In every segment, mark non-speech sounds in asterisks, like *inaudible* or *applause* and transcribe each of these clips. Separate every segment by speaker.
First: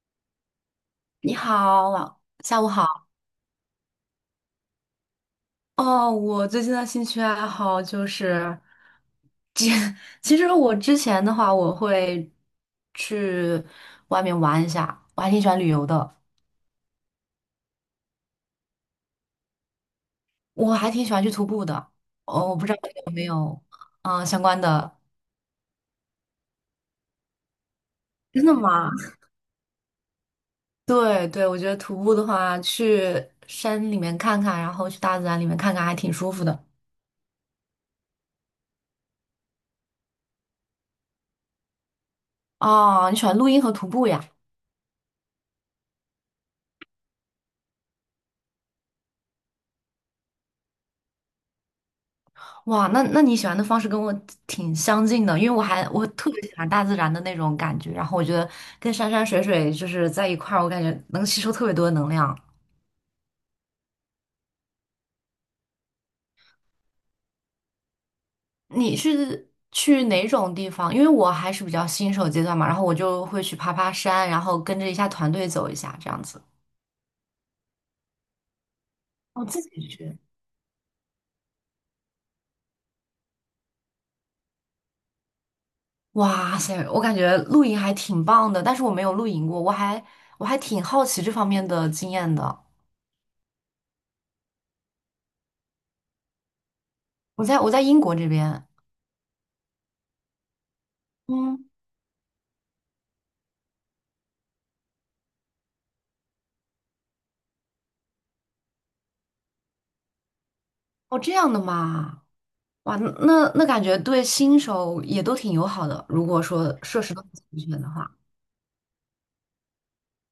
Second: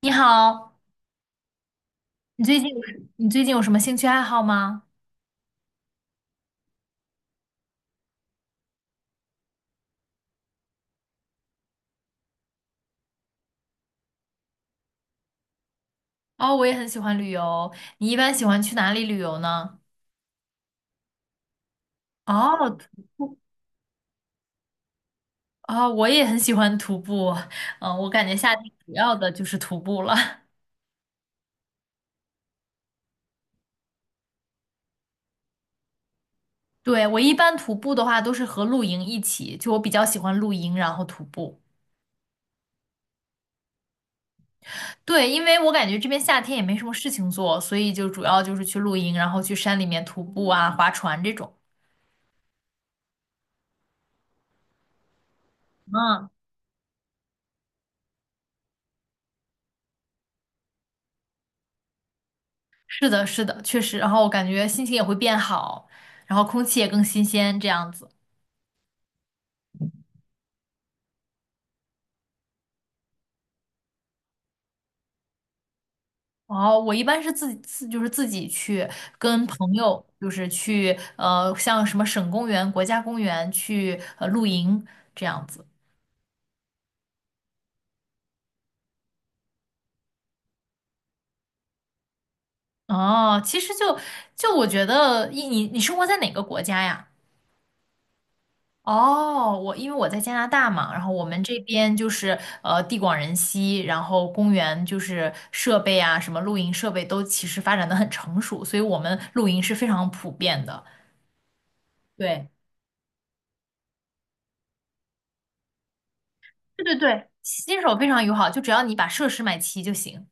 Speaker 1: 你好，
Speaker 2: 你好，
Speaker 1: 你最
Speaker 2: 下午
Speaker 1: 近有什
Speaker 2: 好。
Speaker 1: 你最近有什么兴趣爱好吗？
Speaker 2: 哦，我最近的兴趣爱好就是，其 *laughs* 其实我之前的话，我会去外面玩一下，我还挺喜欢旅游的，
Speaker 1: 哦，我也很喜欢旅游。你一般喜欢去哪里旅游呢？
Speaker 2: 我还挺喜欢去徒步的。哦，我不
Speaker 1: 哦，
Speaker 2: 知道
Speaker 1: 徒
Speaker 2: 你有没
Speaker 1: 步。
Speaker 2: 有相关的
Speaker 1: 哦，我也很喜欢徒步。嗯，我感
Speaker 2: *laughs*。
Speaker 1: 觉
Speaker 2: 真
Speaker 1: 夏
Speaker 2: 的
Speaker 1: 天
Speaker 2: 吗？
Speaker 1: 主要的就是徒步了。*laughs*
Speaker 2: 对对，我觉得徒步的话，去山里面看看，然后去大自然里面看看，还挺舒服的。
Speaker 1: 对，我一般徒步的话都是和露营一起，就我比较喜欢露营，然后徒步。
Speaker 2: 哦，你喜欢录音和徒步呀？
Speaker 1: 对，因为我感觉这边夏天也没什么事情做，所以就主要就是去露营，然后去山里面徒步啊、划船这种。
Speaker 2: 哇，那你喜欢的方式跟我挺相近的，因为我
Speaker 1: 嗯。
Speaker 2: 特别喜欢大自然的那种感觉，然后我觉得跟山山水水就是在一块儿，我感觉能吸收特别多的能量。
Speaker 1: 是的，是的，确实。然后我感觉心情也会变好，然后空气也更新鲜，这样子。
Speaker 2: 你是去哪种地方？因为我还是比较新手阶段嘛，然后我就会去爬爬山，然后跟着一下团队走一下这样子。
Speaker 1: 哦，我一般是自己自就是自己去
Speaker 2: 我
Speaker 1: 跟
Speaker 2: 自
Speaker 1: 朋
Speaker 2: 己
Speaker 1: 友，
Speaker 2: 去。
Speaker 1: 就是去像什么省公园、国家公园去露营这样子。
Speaker 2: 哇塞，我感觉露营还挺棒的，但是我没有露营过，我还挺好奇这方面的经验的。
Speaker 1: 哦，其实就我觉得，你生活在哪个国家呀？
Speaker 2: 我在英国这边，
Speaker 1: 哦，因为我在加拿大嘛，然后我们这
Speaker 2: 嗯。
Speaker 1: 边就是地广人稀，然后公园就是设备啊，什么露营设备都其实发展的很成熟，所以我们露营是非常普遍的。
Speaker 2: 哦，这样的嘛，
Speaker 1: 对，
Speaker 2: 哇，那感觉对新手也都挺友好的。如果说
Speaker 1: 对对
Speaker 2: 设施都
Speaker 1: 对，
Speaker 2: 很齐
Speaker 1: 新
Speaker 2: 全的
Speaker 1: 手非
Speaker 2: 话，
Speaker 1: 常友好，就只要你把设施买齐就行。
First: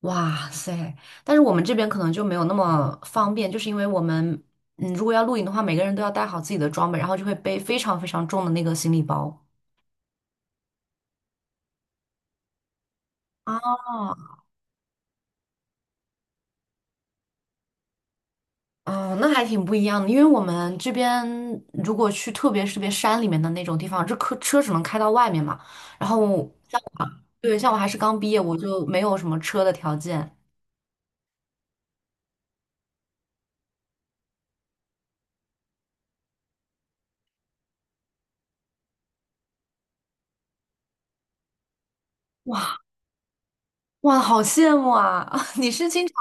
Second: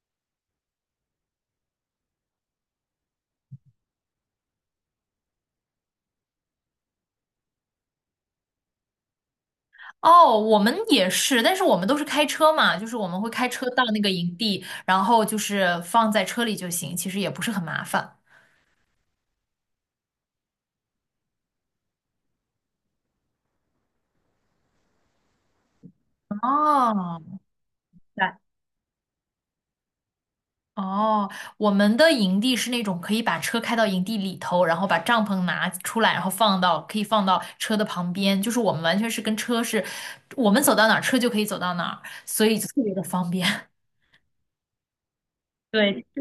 Speaker 2: 哇塞！但是我们这边可能就没有那么方便，就是因为我们，嗯，如果要露营的话，每个人都要带好自己的装备，然后就会背非常非常重的那个行李包。
Speaker 1: 哦，我们也是，但是我们都是开车嘛，就是我们会开车
Speaker 2: 啊。
Speaker 1: 到那个营地，然后就是放在车里就行，其实也不是很麻烦。
Speaker 2: 哦，那还挺不一样的，因为我们这边如果去特别山里面的那种地方，这车只能开到外面嘛。然后，
Speaker 1: 哦，
Speaker 2: 对，像我还是刚
Speaker 1: 对
Speaker 2: 毕业，我就没有什么车的条件。
Speaker 1: 哦，我们的营地是那种可以把车开到营地里头，然后把帐篷拿出来，然后放到可以放到车的旁边，就是我们完全是跟车是，我们走到哪儿车就可以走到哪儿，所以就
Speaker 2: 哇，
Speaker 1: 特别的方便。*laughs*
Speaker 2: 哇，好羡慕啊！*laughs* 你是
Speaker 1: 对，
Speaker 2: 经常，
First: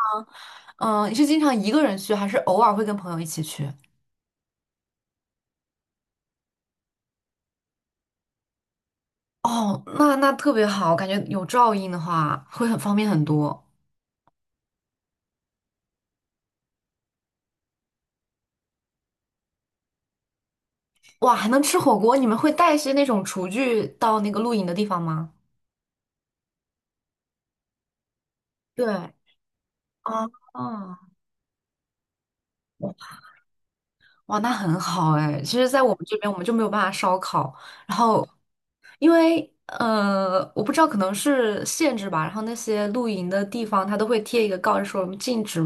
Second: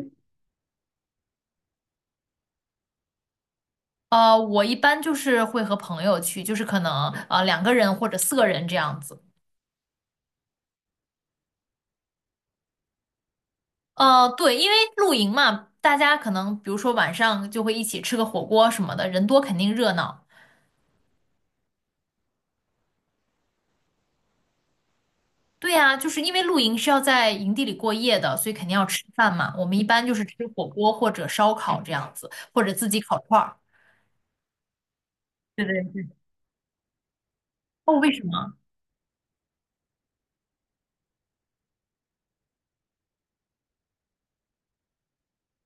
Speaker 2: 你是经常一个人去，还是偶尔会跟朋友一起去？
Speaker 1: 我一般就是会和朋友去，就是可能2个人或者4个人这样子。
Speaker 2: 哦，那那特别好，感觉有照应的话会很方便很多。
Speaker 1: 对，因为露营嘛，大家可能比如说晚上就会一起吃个火锅什么的，人多肯定热闹。
Speaker 2: 哇，还能吃火锅？你们会带一些那种厨具到那个露营的地方吗？
Speaker 1: 对呀，就是因为露营是要在营地里过夜的，所以肯定要吃
Speaker 2: 对，
Speaker 1: 饭嘛。我们一般就是
Speaker 2: 啊，
Speaker 1: 吃火锅
Speaker 2: 啊！
Speaker 1: 或者烧烤这样子，或者自己烤串儿。
Speaker 2: 哇，那很好哎。其
Speaker 1: 对
Speaker 2: 实，在
Speaker 1: 对
Speaker 2: 我们这
Speaker 1: 对。
Speaker 2: 边，我们就没有办法烧烤。然
Speaker 1: 哦，为什
Speaker 2: 后，
Speaker 1: 么？
Speaker 2: 因为我不知道可能是限制吧，然后那些露营的地方，它都会贴一个告示说我们禁止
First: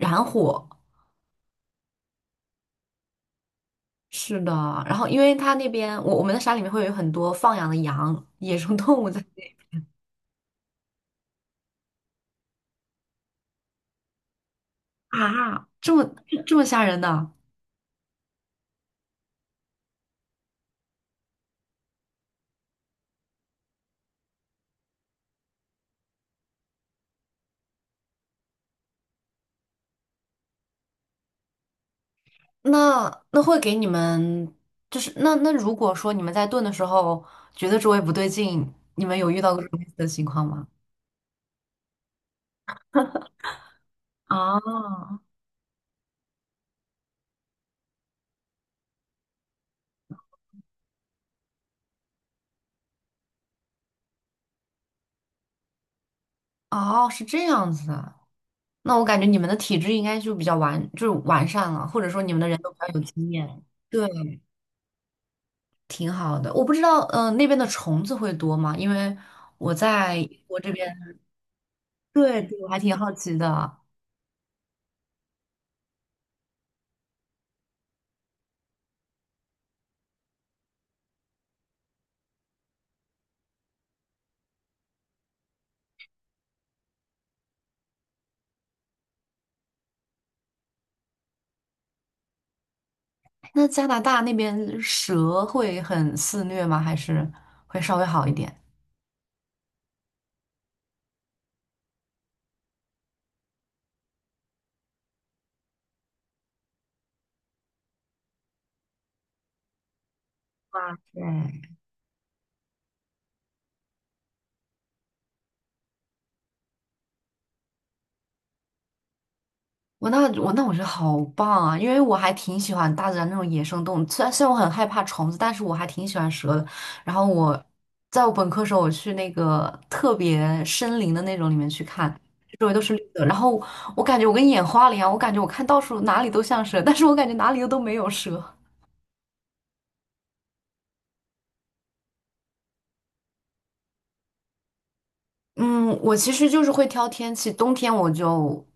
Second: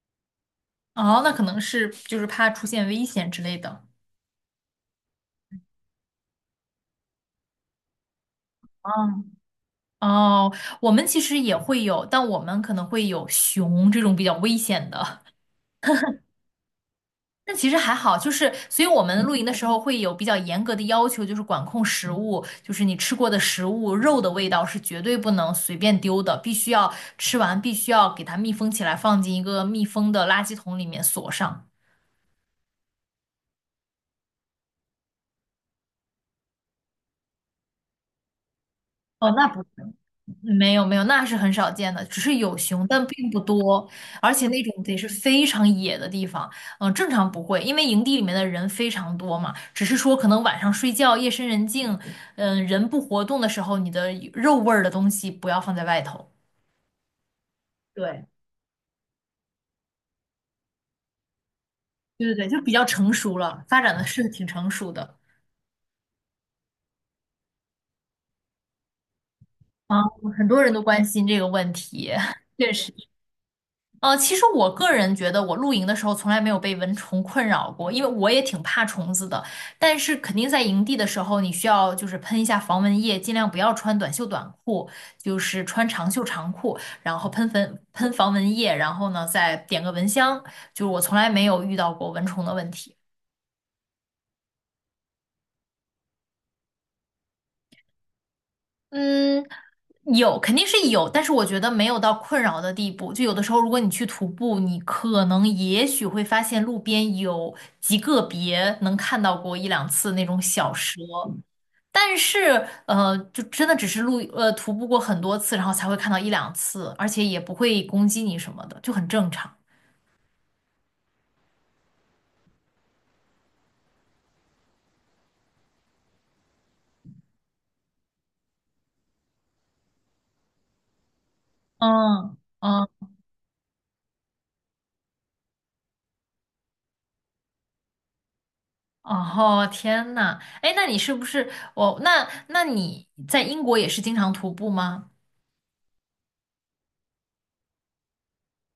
Speaker 2: 燃火。
Speaker 1: 哦，那可能是就是怕出现危险之类的。
Speaker 2: 是的，然后因为它那边，我们的山里面会有很多放养的羊、野生动物在
Speaker 1: 哦
Speaker 2: 那边
Speaker 1: 哦，我们其实也会有，但我们可能会有熊这种比较危险的。
Speaker 2: 啊，这么吓人的。
Speaker 1: 那其实还好，就是所以我们露营的时候会有比较严格的要求，就是管控食物，就是你吃过的食物，肉的味道是绝对不能随便丢的，必须要吃完，必须要给它密封起来，放进一个密封的垃圾桶里面锁上。
Speaker 2: 那那会给你们，就是如果说你们在炖的时候觉得周围不对劲，你们
Speaker 1: 哦，
Speaker 2: 有遇
Speaker 1: 那
Speaker 2: 到
Speaker 1: 不
Speaker 2: 过这种类似的情况吗？
Speaker 1: 没有没有，那是很少见的，只是有熊，但并不多，而且那种得是
Speaker 2: 哦
Speaker 1: 非常野的地方，正常不会，因为营地里面的人非常多嘛，只是说可能晚上睡觉，夜深人静，人不活动的时候，你的肉味儿的东西不要放在外头。
Speaker 2: 哦，是这样子的。
Speaker 1: 对，
Speaker 2: 那我感觉你们的体质应该就是完善了，或者说你
Speaker 1: 对对
Speaker 2: 们的
Speaker 1: 对，
Speaker 2: 人
Speaker 1: 就比
Speaker 2: 都比
Speaker 1: 较
Speaker 2: 较有
Speaker 1: 成
Speaker 2: 经
Speaker 1: 熟
Speaker 2: 验，
Speaker 1: 了，发展的
Speaker 2: 对，
Speaker 1: 是挺成熟的。
Speaker 2: 挺好的。我不知道，嗯，那边的虫子会多吗？因为我
Speaker 1: 啊，
Speaker 2: 在
Speaker 1: 很
Speaker 2: 我
Speaker 1: 多
Speaker 2: 这
Speaker 1: 人都
Speaker 2: 边，
Speaker 1: 关心这个问题，
Speaker 2: 对
Speaker 1: *laughs*
Speaker 2: 对，我
Speaker 1: 确
Speaker 2: 还
Speaker 1: 实。
Speaker 2: 挺好奇的。
Speaker 1: 其实我个人觉得，我露营的时候从来没有被蚊虫困扰过，因为我也挺怕虫子的。但是肯定在营地的时候，你需要就是喷一下防蚊液，尽量不要穿短袖短裤，就是穿长袖长裤，然后喷粉喷防蚊液，然后呢再点个蚊香。就是我从来没有遇到过蚊虫的问题。
Speaker 2: 那加拿大那边蛇会很肆虐吗？还是会稍微好一点？
Speaker 1: 嗯，有，肯定是有，但是我觉得没有到困扰的地步。就有的时候，如果你去徒步，你可能也许会发现路边有极个别能看到过一两次那种小
Speaker 2: 哇
Speaker 1: 蛇，
Speaker 2: 塞！
Speaker 1: 但是就真的只是徒步过很多次，然后才会看到一两次，而且也不会攻击你什么的，就很正常。
Speaker 2: 我觉得好棒啊，因为我还挺喜欢大自然那种野生动物。虽然我很害怕虫子，但是我还挺喜欢蛇的。然后在我本科时候，我去那个特别森林的那种里面去看，
Speaker 1: 嗯
Speaker 2: 周围都
Speaker 1: 嗯，
Speaker 2: 是绿的。然后我感觉我跟眼花了一样，我感觉我看到处哪里都像蛇，但是我感觉哪里又都没有蛇。
Speaker 1: 哦，天呐，哎，那你是不是我？那你在英国也是经常徒步吗？
Speaker 2: 嗯，我其实就是会挑天气，冬天我就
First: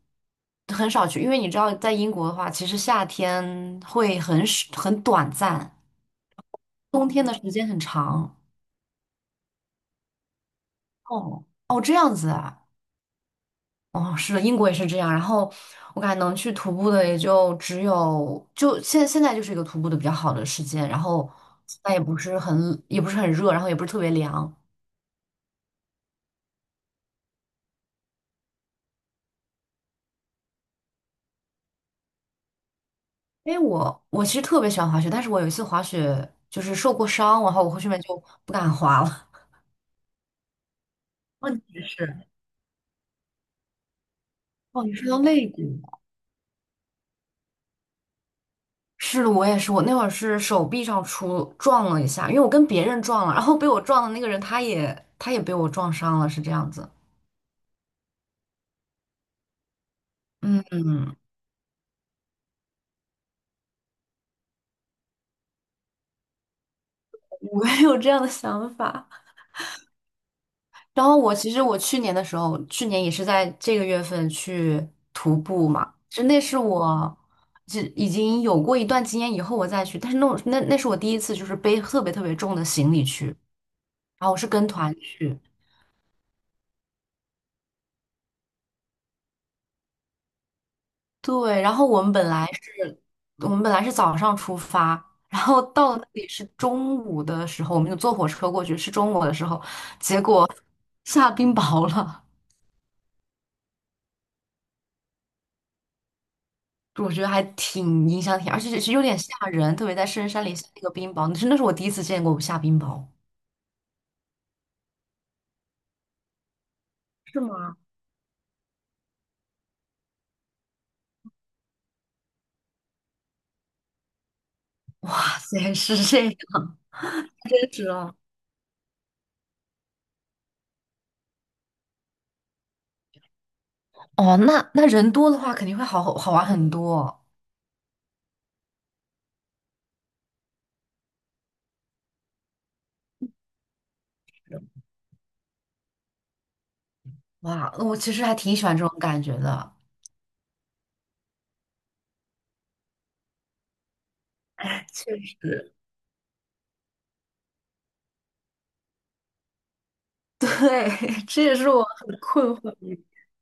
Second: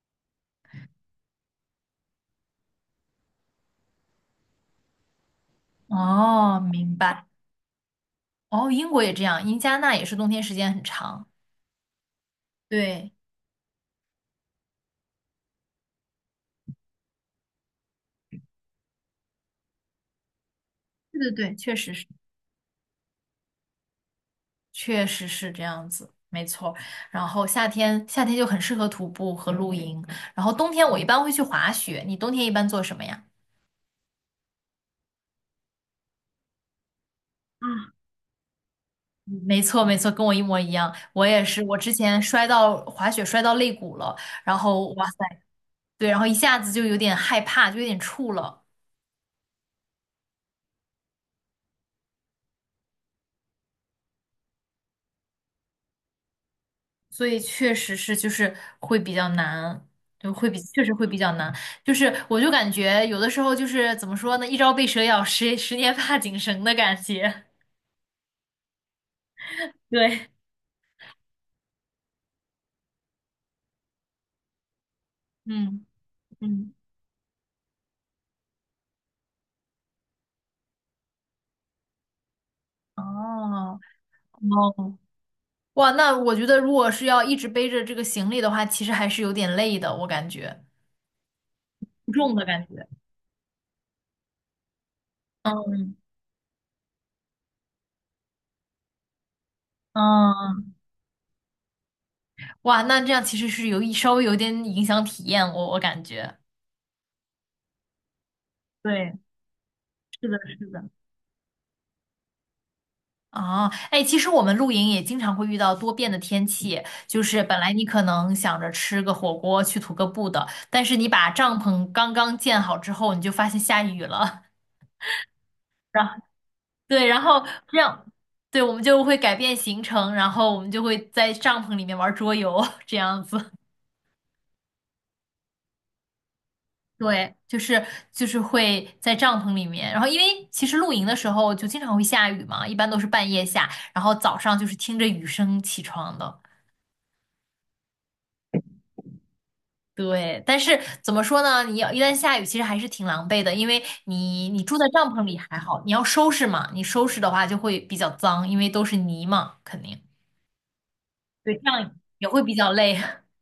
Speaker 2: 很少去，因为你知道，在英国的话，其实夏天会很少很短暂，
Speaker 1: 哦，明
Speaker 2: 冬天
Speaker 1: 白。
Speaker 2: 的时间很长。
Speaker 1: 哦，英国也这样，因加拿大也是冬天时间很长。
Speaker 2: 哦哦，这样子啊，
Speaker 1: 对，
Speaker 2: 哦，是的，英国也是这样。然后我感觉能去徒步的也就只有，就现在就是一个徒步的比较好的时间。然
Speaker 1: 对
Speaker 2: 后
Speaker 1: 对对，确
Speaker 2: 现在
Speaker 1: 实是。
Speaker 2: 也不是很热，然后也不是特别凉。
Speaker 1: 确实是这样子，没错儿。然后夏天就很适合徒步和露营，然后冬天我一般会去滑雪。你冬天一般做什么呀？
Speaker 2: 因为我其实特别喜欢滑雪，但是我有一次滑雪就是受过伤，然后
Speaker 1: 啊，
Speaker 2: 我后面就不敢滑了。
Speaker 1: 没错，没错，跟我一模一样。我
Speaker 2: *laughs*
Speaker 1: 也
Speaker 2: 问
Speaker 1: 是，我
Speaker 2: 题
Speaker 1: 之
Speaker 2: 是，
Speaker 1: 前摔到滑雪摔到肋骨了，然
Speaker 2: 哦，
Speaker 1: 后
Speaker 2: 你
Speaker 1: 哇
Speaker 2: 说
Speaker 1: 塞，
Speaker 2: 到肋骨了，
Speaker 1: 对，然后一下子就有点害怕，就有点怵了。
Speaker 2: 是的，我也是，我那会儿是手臂上撞了一下，因为我跟别人撞了，然后被我撞的那个人他也被我撞伤了，是这样子。
Speaker 1: 所以确实是就是会比较难，就会比
Speaker 2: 嗯，
Speaker 1: 确实会比
Speaker 2: 嗯
Speaker 1: 较难。就是我就感觉有的时候就是怎么说呢，一朝被蛇咬，十年怕井绳的感觉。*laughs*
Speaker 2: 我也有这样的想法。
Speaker 1: 对，
Speaker 2: 然后我其实我去年的时候，去年也是在这个月份去徒步
Speaker 1: 嗯
Speaker 2: 嘛，就那是
Speaker 1: 嗯，
Speaker 2: 我就已经有过一段经验以后我再去，但是那是我第一次就是背特别特别重的行李去，
Speaker 1: 哦
Speaker 2: 然后我是跟团
Speaker 1: 哦，
Speaker 2: 去，
Speaker 1: 哇，那我觉得如果是要一直背着这个行李的话，其实还是有点累的，我感觉
Speaker 2: 对，然后
Speaker 1: 负重的感觉。
Speaker 2: 我们本来是早上出发。然后到
Speaker 1: 嗯
Speaker 2: 了那里是中午的时候，我们就坐火车过去，是中午的时候，结果
Speaker 1: 嗯，
Speaker 2: 下冰雹了。
Speaker 1: 哇，那这样其实是稍微有点影响体验，我感觉。
Speaker 2: 我觉得还挺影响，而且是有
Speaker 1: 对，
Speaker 2: 点吓人，特别在
Speaker 1: 是
Speaker 2: 深
Speaker 1: 的，
Speaker 2: 山里下
Speaker 1: 是
Speaker 2: 那
Speaker 1: 的。
Speaker 2: 个冰雹，真的是我第一次见过下冰雹。
Speaker 1: 哦，哎，其实我们露营也经常会遇到多变的天气，就
Speaker 2: 是
Speaker 1: 是本来
Speaker 2: 吗？
Speaker 1: 你可能想着吃个火锅去徒个步的，但是你把帐篷刚刚建好之后，你就发现下雨了，
Speaker 2: 哇塞，
Speaker 1: *laughs*
Speaker 2: 是
Speaker 1: 然后
Speaker 2: 这样，
Speaker 1: 对，然后
Speaker 2: 真
Speaker 1: 这
Speaker 2: 实
Speaker 1: 样，
Speaker 2: 哦。
Speaker 1: 对，我们就会改变行程，然后我们就会在帐篷里面玩桌游，*laughs* 这样子。*laughs*
Speaker 2: 哦，那那人多的话肯定好玩很多。
Speaker 1: 对，就是会在帐篷里面，然后因为其实露营的时候就经常会下雨嘛，一般都是半夜下，然后早上就是听着雨声起床的。
Speaker 2: 哇，那我其实还挺喜欢这种感觉的。
Speaker 1: 对，但是怎么说呢？你要一旦下雨，其实还是挺狼狈的，因为你住在
Speaker 2: 哎，
Speaker 1: 帐
Speaker 2: 确
Speaker 1: 篷里还
Speaker 2: 实，
Speaker 1: 好，你要收拾嘛，你收拾的话就会比较脏，因为都是泥嘛，肯定。
Speaker 2: 对，*laughs* 这也
Speaker 1: 对，这
Speaker 2: 是我，
Speaker 1: 样
Speaker 2: 很
Speaker 1: 也会
Speaker 2: 困
Speaker 1: 比
Speaker 2: 惑
Speaker 1: 较累。
Speaker 2: 的。
Speaker 1: *laughs*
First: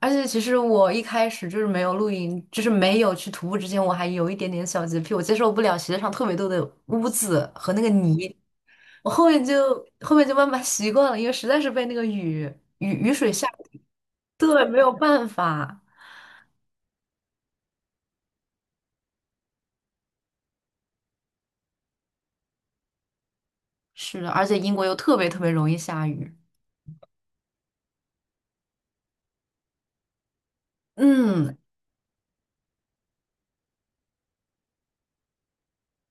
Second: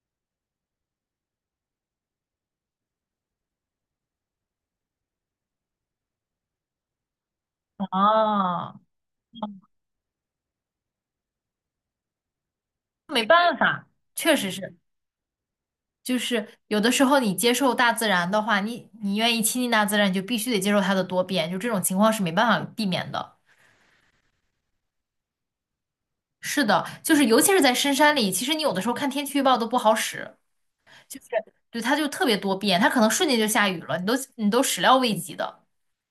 Speaker 2: 而且其实我一开始就是没有露营，就是没有去徒步之前，我还有一点点小洁癖，我接受不了鞋上特别多的污渍和那个泥。
Speaker 1: 哦，
Speaker 2: 我后面就慢慢习惯了，因为实在是被那个雨
Speaker 1: 没
Speaker 2: 水吓，
Speaker 1: 办法，确实
Speaker 2: 对，
Speaker 1: 是，
Speaker 2: 没有办法。
Speaker 1: 就是有的时候你接受大自然的话，你愿意亲近大自然，你就必须得接受它的多变，就这种情况是没办法避免的。
Speaker 2: 是的，而且英国又特别特别容易下雨。
Speaker 1: 是的，就是尤其是在深山里，其实你有的时候看天气预报都不好使。就是
Speaker 2: 嗯，
Speaker 1: 对，它就特别多变，它可能瞬间就下雨了，你都始料未及的。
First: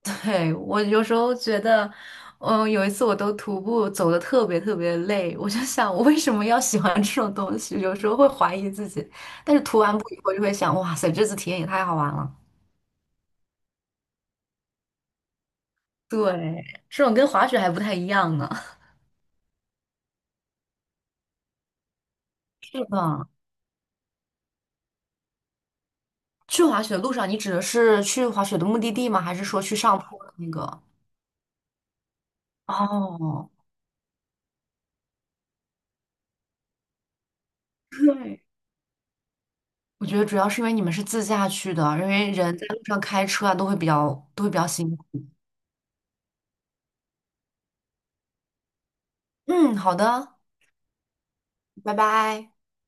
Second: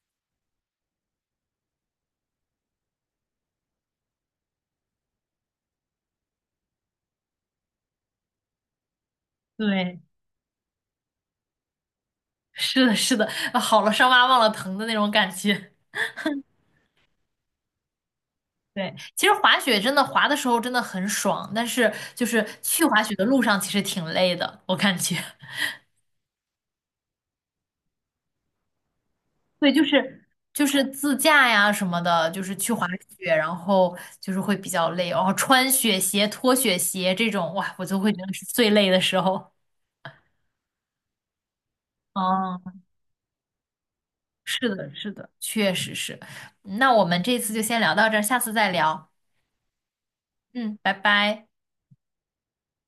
Speaker 2: 对，我有时候觉得，嗯，有一次我都徒步走的特别特别累，我就想我为什么要喜欢这种东西？有时候会怀疑自己，但是涂完
Speaker 1: 对，
Speaker 2: 步以后就会想，哇塞，这次体验也太好玩了。
Speaker 1: 是的，是的，啊好了伤疤忘了疼的那种感觉。
Speaker 2: 对，这种跟滑雪还不太一样呢。
Speaker 1: *laughs* 对，其实滑雪真的滑的时候真的很爽，但是就是去
Speaker 2: 是
Speaker 1: 滑雪的
Speaker 2: 的。
Speaker 1: 路上其实挺累的，我感觉。
Speaker 2: 去滑雪的路上，你指的是去滑雪的目的地吗？还是
Speaker 1: *laughs*
Speaker 2: 说
Speaker 1: 对，
Speaker 2: 去
Speaker 1: 就
Speaker 2: 上坡
Speaker 1: 是
Speaker 2: 的那
Speaker 1: 就
Speaker 2: 个？
Speaker 1: 是自驾呀什么的，就是去滑雪，
Speaker 2: 哦，
Speaker 1: 然后就是会比较累，然后穿雪鞋、脱雪鞋这种，哇，我就会觉得
Speaker 2: 对。
Speaker 1: 是最累的时候。
Speaker 2: 我觉得主要是因为你们是自驾去的，因为人在
Speaker 1: 嗯。
Speaker 2: 路上开车啊，都会比较
Speaker 1: 是的，
Speaker 2: 辛苦。
Speaker 1: 是的，确实是。那我们这次就先聊到这儿，下次再聊。
Speaker 2: 嗯，好的，
Speaker 1: 嗯，拜拜。
Speaker 2: 拜拜。